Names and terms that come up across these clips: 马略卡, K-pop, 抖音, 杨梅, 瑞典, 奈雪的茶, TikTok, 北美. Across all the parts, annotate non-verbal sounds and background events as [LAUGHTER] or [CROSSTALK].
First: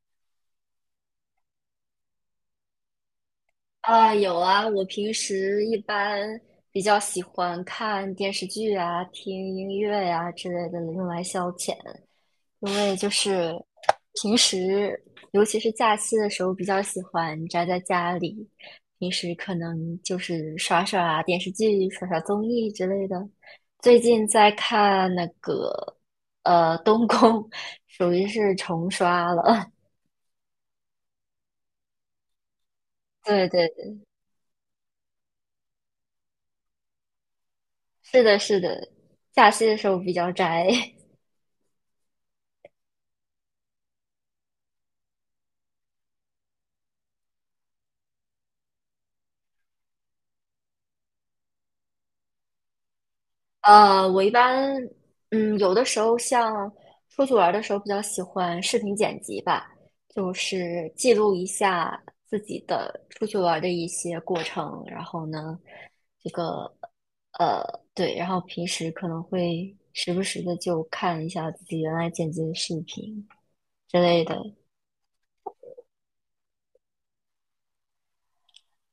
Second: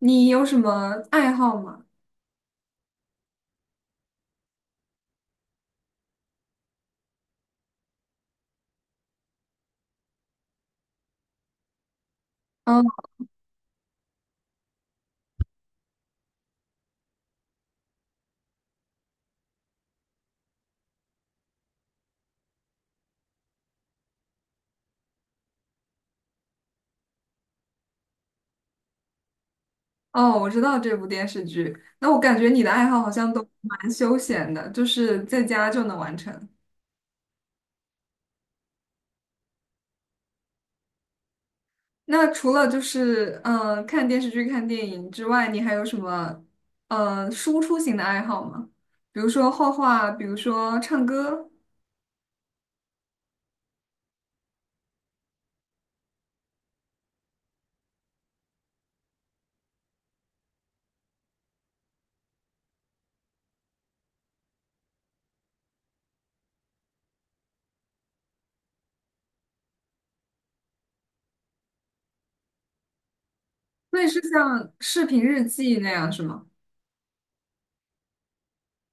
你有什么爱好吗？啊，有啊，我平时一般比较喜欢看电视剧啊、听音乐呀、之类的，用来消遣。因嗯，为就是平时，尤其是假期的时候，比较喜欢宅在家里。平时可能就是刷刷电视剧、刷刷综艺之类的。最近在看那个《东宫》，属于是重刷了。哦，我知道这部电视剧。那我感觉你的爱好好 [LAUGHS] 像都对对，蛮对，休闲的，就是在家就能完成。是的，是的，假期的时候比较宅。那除了看电视剧、看电影之外，你还有什么输出型的爱好吗？比如说画画，比如说唱歌，我一般，有的时候像出去玩儿的时候，比较喜欢视频剪辑吧，就是记录一下自己的出去玩儿的一些过程。然后呢，这个，呃，对，然后平时可能会时不时的就看一下自己原来剪辑的视频之那也是类的，像视频日记那样是吗？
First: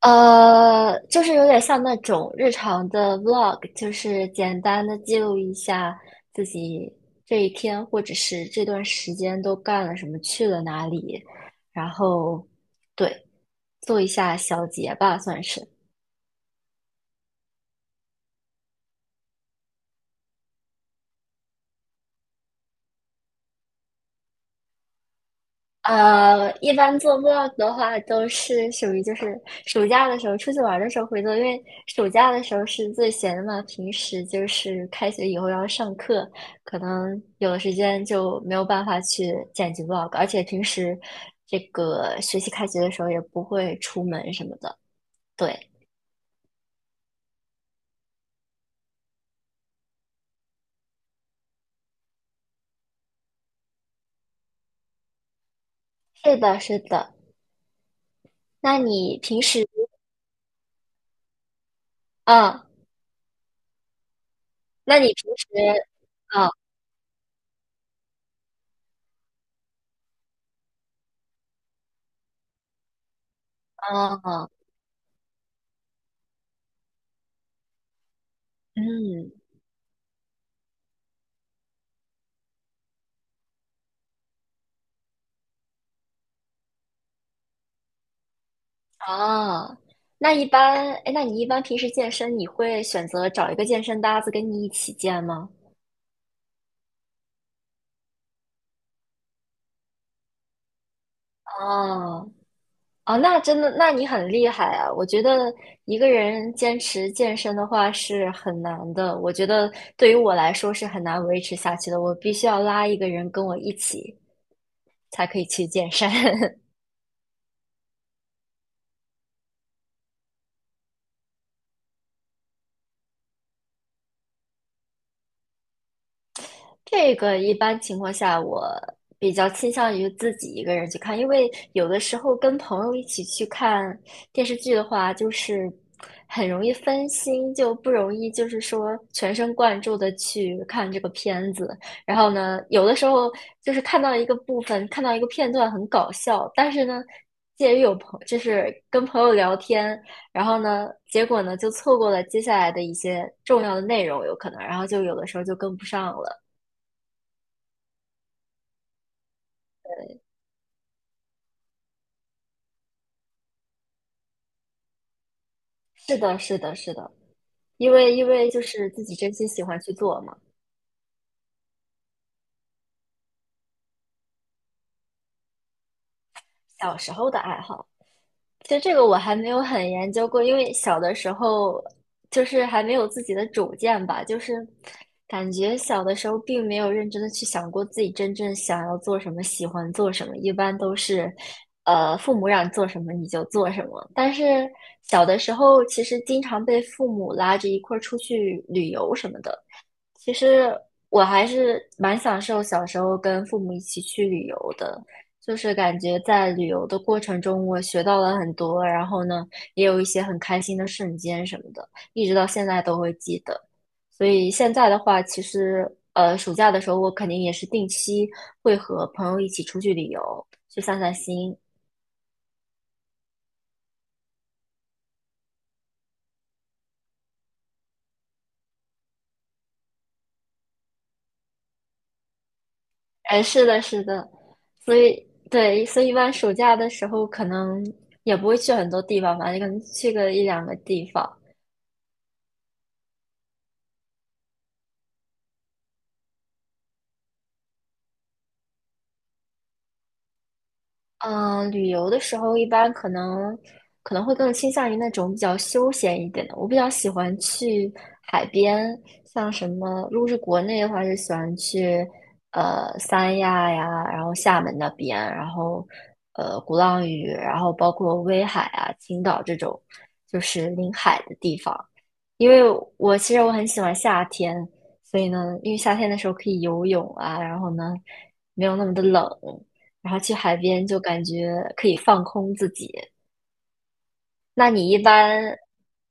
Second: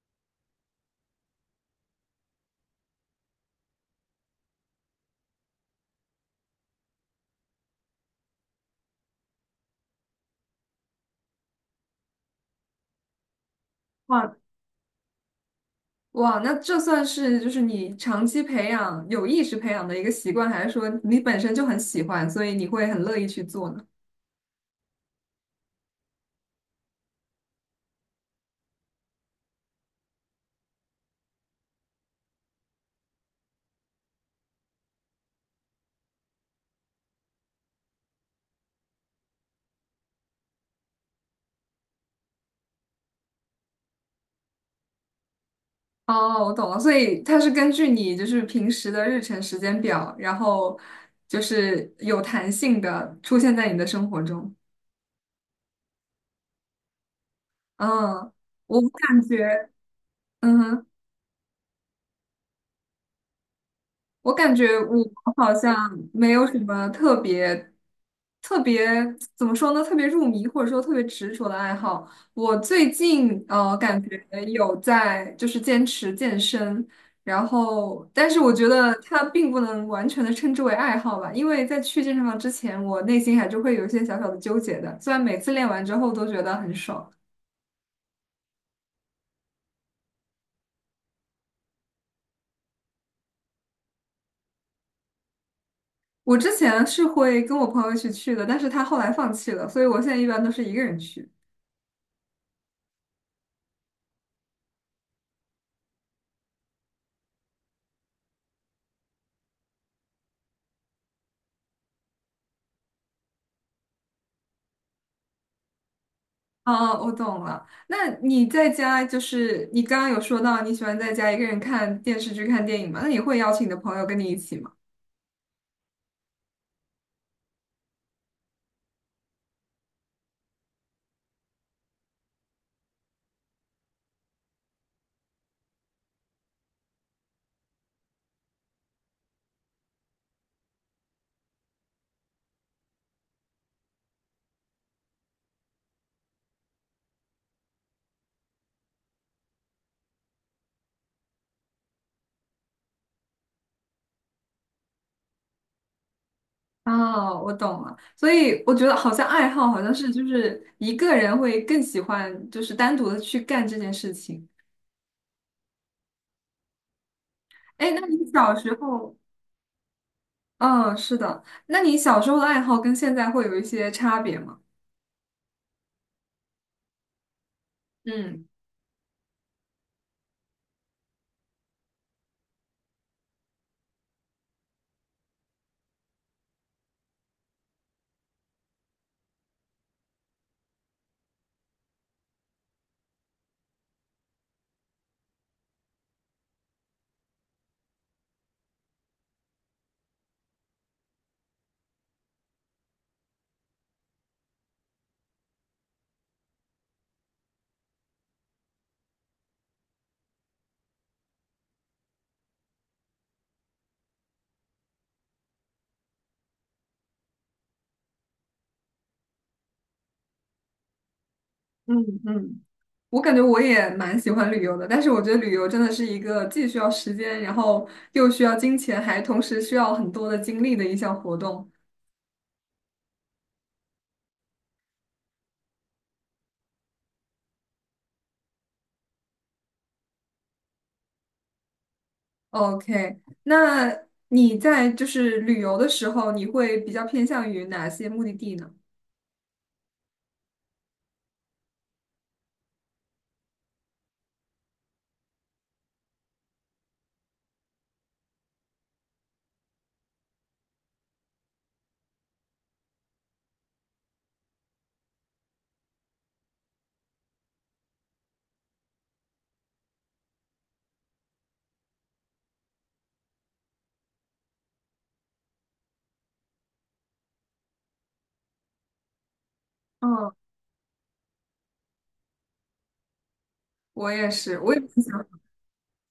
就是有点像那种日常的 vlog，就是简单的记录一下自己这一天或者是这段时间都干了什么，去了哪里，然后对，做一哇下小结吧，算是。哇，那这算是就是你长期培养、有意识培养的一个习惯，还是说你本身就很喜欢，所以你会很乐意去做呢？一般做 vlog 的话，都是属于就是暑假的时候出去玩儿的时候会做，因为暑假的时候是最闲的嘛，平时就是开学以后要上课，可能有的时间就没有办法去剪辑 vlog，而且平时这个学习开学的时候也不会出门什么的。对，哦，我懂了，所以它是根据你就是平时的日程时间表，然后就是有弹性的出现在你的生活中。是的，是的。嗯，那我你感平时，觉，嗯哼。啊，我感觉那你平时，好像没有啊什么特别怎么说呢？特别入迷或者说特别执着的爱好。我最近，感觉啊，有在就是坚持健身，然后但是我觉得它嗯。并不能完全的称之为爱好吧，因为在去健身房之前，我内心还是会有一些小小的纠结的。虽然每次练完之后都觉得很爽，哦，那一般，哎，那你一般平时健身，你会选择找一个健身搭子跟你一起健吗？我之前是会跟我朋友一起去的，但是他后来放弃了，所以我现在一般都是一个人去。哦，哦，那真的，那你很厉害啊！我觉得一个人坚持健身的话是很难的，我觉得对于我来说是很难维持下去的，我必须要拉一个人跟我一起才可以去健身。[LAUGHS] 哦，我懂了。那你在家就是你刚刚有说到你喜欢在家一个人看电视剧、看电影嘛？那你会邀请你的朋友跟你一起吗？这个一般情况下，我比较倾向于自己一个人去看，因为有的时候跟朋友一起去看电视剧的话，就是很容易分心，就不容易就是说全神贯注的去看这个片子。然后呢，有的时候就是看到一个部分，看到一个片段很搞笑，但是呢，介于就是跟朋友聊天，然后呢，结果呢就错过了接下来的一些重要的内容，有可能，然后就有的时候就跟不上了。哦，我懂了。所以我觉得好像爱好好像是就是一个人会更喜欢，就是单独的去干这件事情。是的，是的，是的，哎，因那为你因为小就时是自己候，真心喜欢去做嘛，嗯，是的，那你小时候的爱好跟现在会有一些差别吗？小时候的爱好。嗯其实这个我还没有很研究过，因为小的时候就是还没有自己的主见吧，就是感觉小的时候并没有认真的去想过自己真正想要做什么，喜欢做什么，一般都是父母让你做什么你就做什么。但是小的时候其实经常被父母拉着一块儿出去旅游什么的。其实我还是蛮享受小时候跟父母一起去旅游的，就是感觉在旅游的过程中，我学到了很多，然后呢，也有一些很开心的瞬间什么的，一直到现在都会记得。所以现在的话，其实暑假的时候我肯定也是定期会和朋友一起出去旅游，去散散心。嗯嗯。我感觉我也蛮喜欢旅游的，但是我觉得旅游真的是一个既需要时间，然后又需要金钱，还同时需要很多的精力的一项活动。哎，是的，是的，所以对，所以一般暑假的时候可能也不会去很多地方吧，可能去个一两个地方。OK，那你在就是旅游的时候，你会比较偏向于哪些目的地呢？旅游的时候一般可能会更倾向于那种比较休闲一点的。我比较喜欢去海边，像什么，如果是国内的话，就喜欢去三亚呀，然后厦门那边，然后鼓浪屿，然后包括威海啊、青岛这种，就是临海的地方。因为我其实我很喜欢夏天，所以呢，因为夏天的时候可以游泳啊，然后呢没有那么的冷，然后嗯，去海边就感觉可以放空自己。我也是，那我也很你一喜欢，般，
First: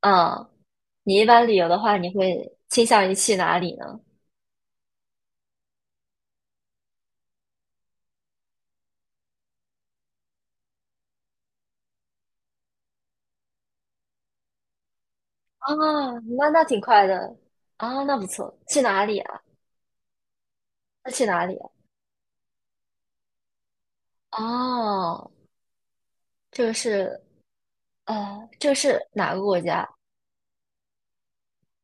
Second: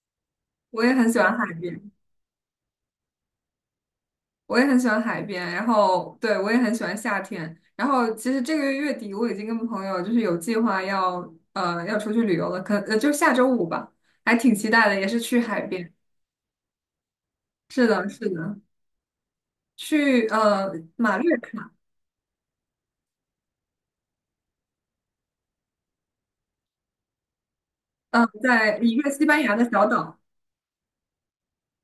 嗯，我也很你喜一欢般海旅游的边。话，你会倾向于去哪里呢？我也很喜欢海边，然后对我也很喜欢夏天。然后其实这个月月底我已经跟朋友就是有计划要要出去旅游了，就下周五吧，还挺期待的，也是去海啊，边。那挺快的是啊，的，那不是的，错。去哪里啊？去那马去略哪里啊？卡，哦，这个是呃，这个在一是个西哪班个牙国的小家？岛。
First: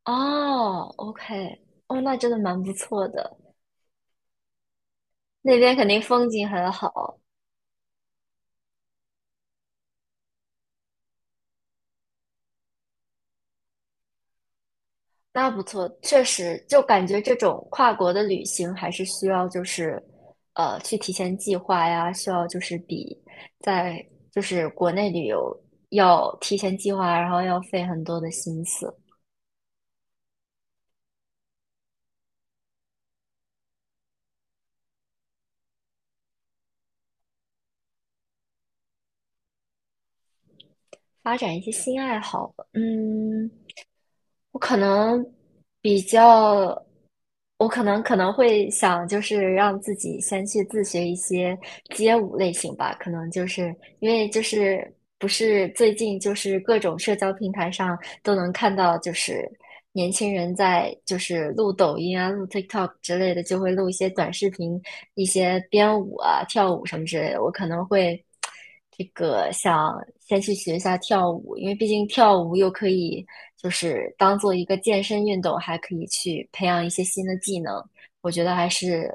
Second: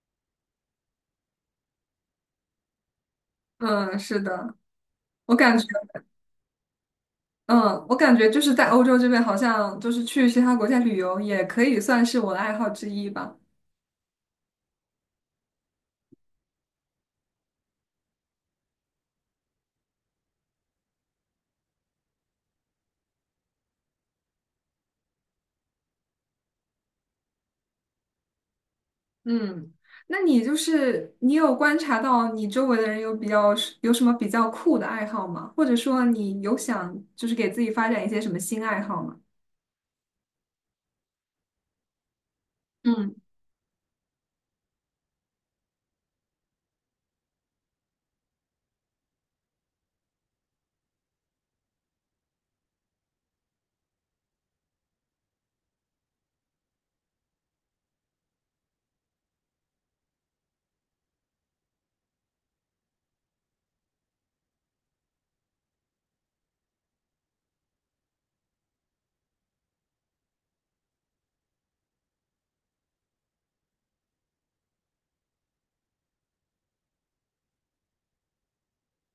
哦，OK，哦，那真的蛮不错的，嗯，是的，我感那觉，边肯定风景很好。嗯，我感觉就是在欧洲这边，好像就是去其他国家旅游也可以算是我的爱好之一吧。那不错，确实，就感觉这种跨国的旅行还是需要就是，去提前计划呀，需要就是比在就是国内旅游要提前计划，然后要费很多的心思，嗯，那你就是你有观察到你周围的人有比较有什么比较酷的爱好吗？或者说你有想就是给自己发展一些什么新爱好吗？发展一些新爱好吧。嗯，嗯，我可能比较，我可能会想，就是让自己先去自学一些街舞类型吧。可能就是因为就是不是最近就是各种社交平台上都能看到，就是年轻人在就是录抖音啊、录 TikTok 之类的，就会录一些短视频、一些编舞啊、跳舞什么之类的。我可能会。这个想先去学一下跳舞，因为毕竟跳舞又可以就是当做一个健身运动，还可以去培养一些新的技能，我觉得还是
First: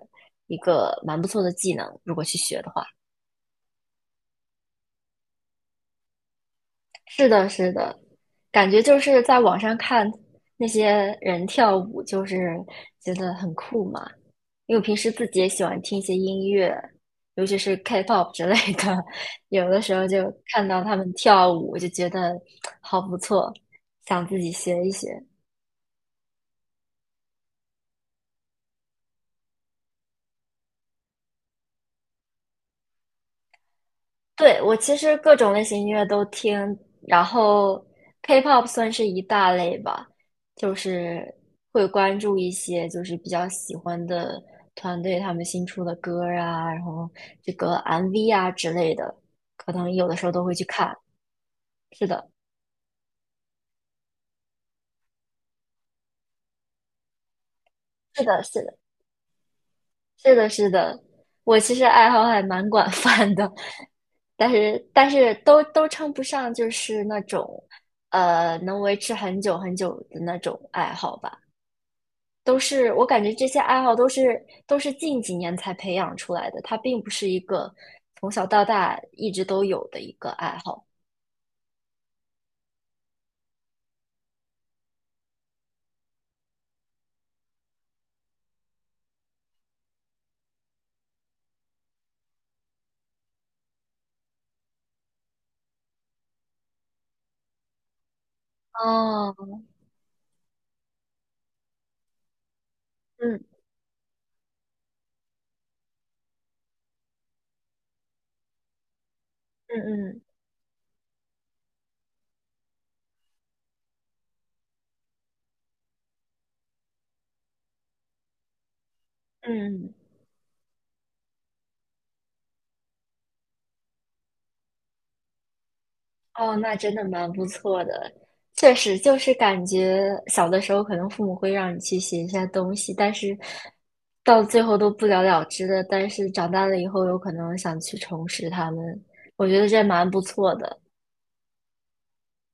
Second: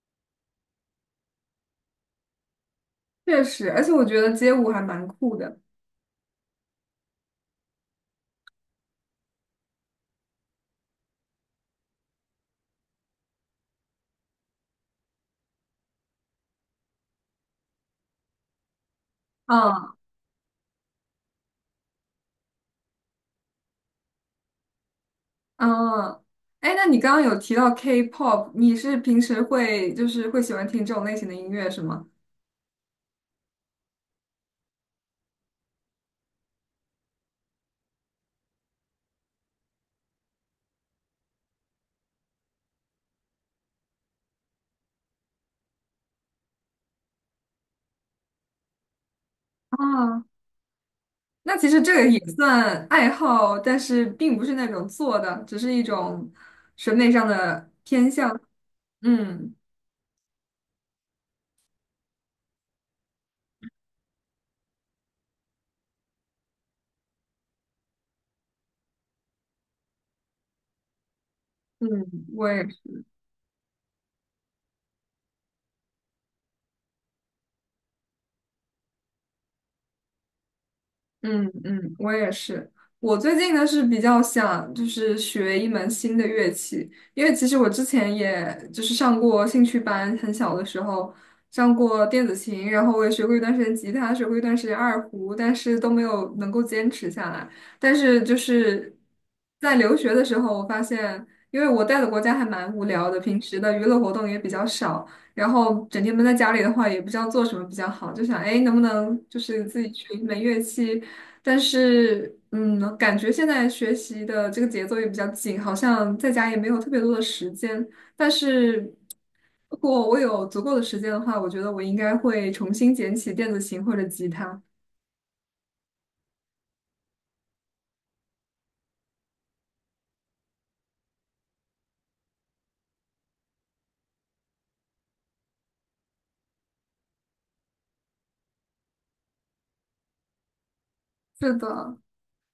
一个蛮不错的技能，如果去学的话。确实，而且我觉得街舞还蛮酷的。是的，是的，感觉就是在网上看那些人跳舞，就是觉得很酷嘛。因为我平时自己也喜欢听一些音乐，尤其是 K-pop 之类的，[LAUGHS] 有的嗯时候就看到他们跳舞，就觉得好不错，想自己学一学。嗯，哎，那你刚刚有提到 K-pop，你是平时会就是会喜欢听这种类型的音乐是吗？对，我其实各种类型音乐都听，然后 K-pop 算是一大类吧，就是会关注一些就是比较喜欢的团队他们新出的歌儿啊，然后这个 MV 啊之类的，可能有的啊，时候都会去看。那其实这是个也的，算爱好，但是并不是那种做的，只是一种审美上的偏是向。的，是的，嗯。是的，是的，我其实爱好还蛮广泛的，但是都称不上就是那种能维持很久很久的那种爱好吧。嗯，我都也是我感觉这些爱好都是近几年才培养出来的，它并不是一个从小到大一直都有的一个爱好。嗯嗯，我也是。我最近呢是比较想就是学一门新的乐器，因为其实我之前也就是上过兴趣班，很小的时候上过电子琴，然后我也学过一段时间吉他，学过一段时间二胡，但是都没有能够坚持下来。但是就是哦，在留学的时候，我发现，因为我待的国家还蛮无聊的，平嗯时的娱乐活动也比较少。然后整天闷在家里的话，也不知道做什么比较好，就想，哎，能不能就是嗯自己学一嗯门乐器，但是，嗯，感觉现在学习的这个节奏也比较紧，好像在家也没有特别多的时间。但是，如嗯，果我有足够的时间的话，我觉得我应该会重新捡起电子琴或者吉他。哦，那真的蛮不错的。确实，就是感觉小的时候可能父母会让你去写一些东西，但是到最后都不了了之的。但是长大了以后，有可能想去重拾他们，我觉得这蛮不错的。是的，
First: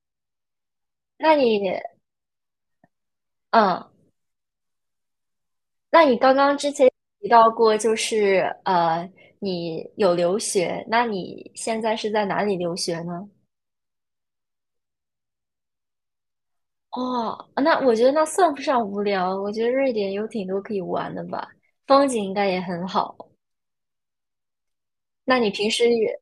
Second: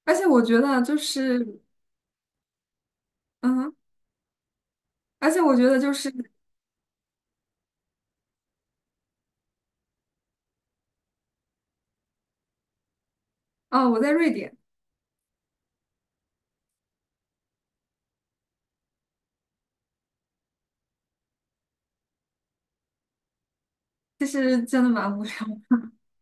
而且我觉得就那你，是，嗯，嗯，而且我觉得就那是，你刚刚之前提到过，就是呃，你有留学，那你现在是在哪里留学呢？啊，我在瑞典，哦，那我觉得那算不上无聊，我觉得瑞典有挺多可以玩的吧，风景应该也很好。其实真的蛮无聊那你平时也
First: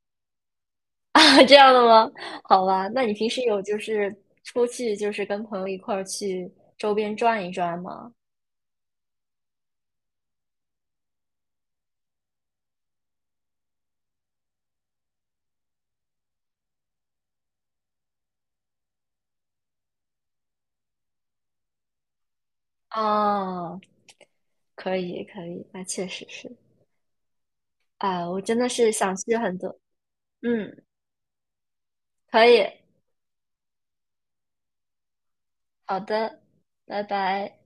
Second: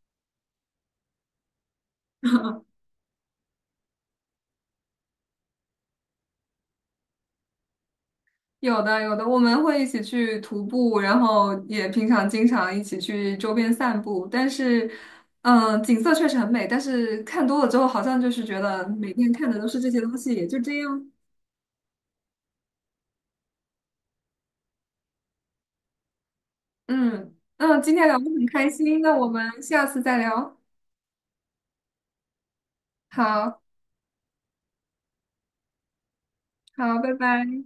[LAUGHS] 啊这样的吗？好吧，那你平时有就是出去就是跟朋友一块儿去周边转一转吗？有的有的，我们会一起去徒步，然后也平常经常一起去周边散步。但是，景色确实很美，但是看多了之后，好像就是觉得每天看的都是这些东西，也就这样。啊，可以可以，那确实是嗯嗯，今天聊得啊，我很真开的是心，那想我去很们多，下次再聊。嗯，可以。好好的，好，拜拜拜。拜。